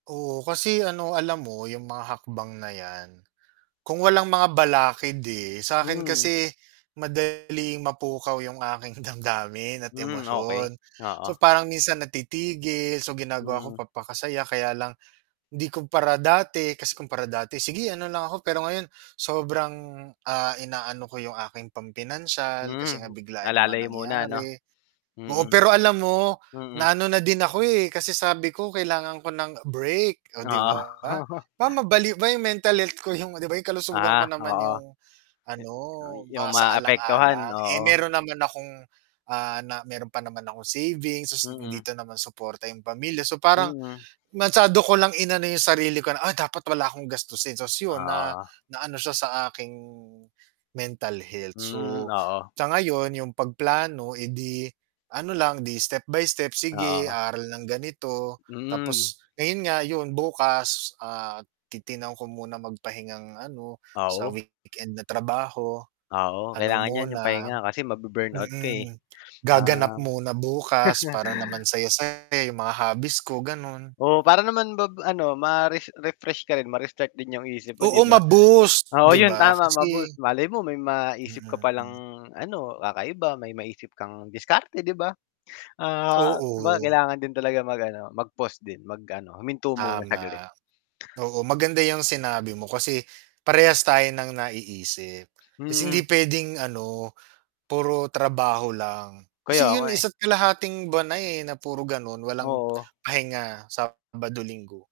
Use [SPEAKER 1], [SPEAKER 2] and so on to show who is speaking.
[SPEAKER 1] Oo, kasi ano alam mo yung mga hakbang na yan, kung walang mga balakid, eh, sa'kin
[SPEAKER 2] Hmm.
[SPEAKER 1] kasi, madaling mapukaw yung aking damdamin at
[SPEAKER 2] Hmm, okey,
[SPEAKER 1] emosyon, so
[SPEAKER 2] oo.
[SPEAKER 1] parang minsan natitigil, so ginagawa ko
[SPEAKER 2] Mm.
[SPEAKER 1] papaka-saya, kaya lang, hindi kumpara dati, kasi kumpara dati sige ano lang ako pero ngayon, sobrang, ah, inaano ko yung aking pam-pinansiyal kasi nga
[SPEAKER 2] Hmm,
[SPEAKER 1] biglaan naman
[SPEAKER 2] alalay muna ano?
[SPEAKER 1] nangyari, oo
[SPEAKER 2] Mm,
[SPEAKER 1] pero alam mo, na
[SPEAKER 2] mm.
[SPEAKER 1] ano na din ako, eh, kasi sabi ko, kailangan ko ng break, oh, 'di
[SPEAKER 2] Oo.
[SPEAKER 1] ba? Ba mabaliw yung mental health ko yung 'di ba yung kalusugan ko
[SPEAKER 2] Ah,
[SPEAKER 1] naman
[SPEAKER 2] oo.
[SPEAKER 1] yung, ano
[SPEAKER 2] Ah, yung maaapektuhan,
[SPEAKER 1] masaalang-alang, eh,
[SPEAKER 2] oo.
[SPEAKER 1] meron naman akong, ah, na, meron pa naman akong savings, so
[SPEAKER 2] Mm.
[SPEAKER 1] dito naman suporta yung pamilya so parang,
[SPEAKER 2] Hmm.
[SPEAKER 1] masyado ko lang inano yung sarili ko na "Ah, dapat wala akong gastusin," ta's yon na
[SPEAKER 2] Oo.
[SPEAKER 1] naano siya sa aking mental health so,
[SPEAKER 2] Hmm, oo.
[SPEAKER 1] sa ngayon yung pag-plano, eh, di ano lang 'di step by step, sige
[SPEAKER 2] Oo.
[SPEAKER 1] aral ng ganito,
[SPEAKER 2] Hmm.
[SPEAKER 1] tapos ngayon nga yun bukas, ah, titingnan ko muna mag-pahingang ano, sa
[SPEAKER 2] Oo.
[SPEAKER 1] weekend na trabaho,
[SPEAKER 2] Oo,
[SPEAKER 1] ano
[SPEAKER 2] kailangan niyan yung
[SPEAKER 1] muna,
[SPEAKER 2] pahinga kasi ma-bu-burnout ka, eh.
[SPEAKER 1] mm, gaganap
[SPEAKER 2] Um
[SPEAKER 1] muna bukas para naman saya-saya yung mga hobbies ko gano'n.
[SPEAKER 2] Oo, para naman bab ano, ma-res refresh ka rin, ma-restart din yung isip mo 'di
[SPEAKER 1] Oo
[SPEAKER 2] ba?
[SPEAKER 1] ma-boost
[SPEAKER 2] Oo
[SPEAKER 1] 'di
[SPEAKER 2] yun
[SPEAKER 1] ba?
[SPEAKER 2] tama
[SPEAKER 1] Kasi
[SPEAKER 2] ma-boost, malay mo may
[SPEAKER 1] Mm,
[SPEAKER 2] maisip ka palang
[SPEAKER 1] hmm.
[SPEAKER 2] ano, kakaiba, may maisip kang diskarte 'di ba? Ah, kumbaga
[SPEAKER 1] Oo.
[SPEAKER 2] kailangan din talaga mag ano mag-pause din, mag-ano, huminto muna
[SPEAKER 1] Tama.
[SPEAKER 2] saglit.
[SPEAKER 1] Oo maganda yang sinabi mo kasi, parehas tayo ng naiisip. Kasi
[SPEAKER 2] Hmm.
[SPEAKER 1] hindi puwedeng ano, puro trabaho lang,
[SPEAKER 2] Kaya
[SPEAKER 1] kasi yun
[SPEAKER 2] nga, eh.
[SPEAKER 1] 1 1/2 buwan na eh, na puro ganon walang
[SPEAKER 2] Oo.
[SPEAKER 1] pahinga, Sabado, Linggo.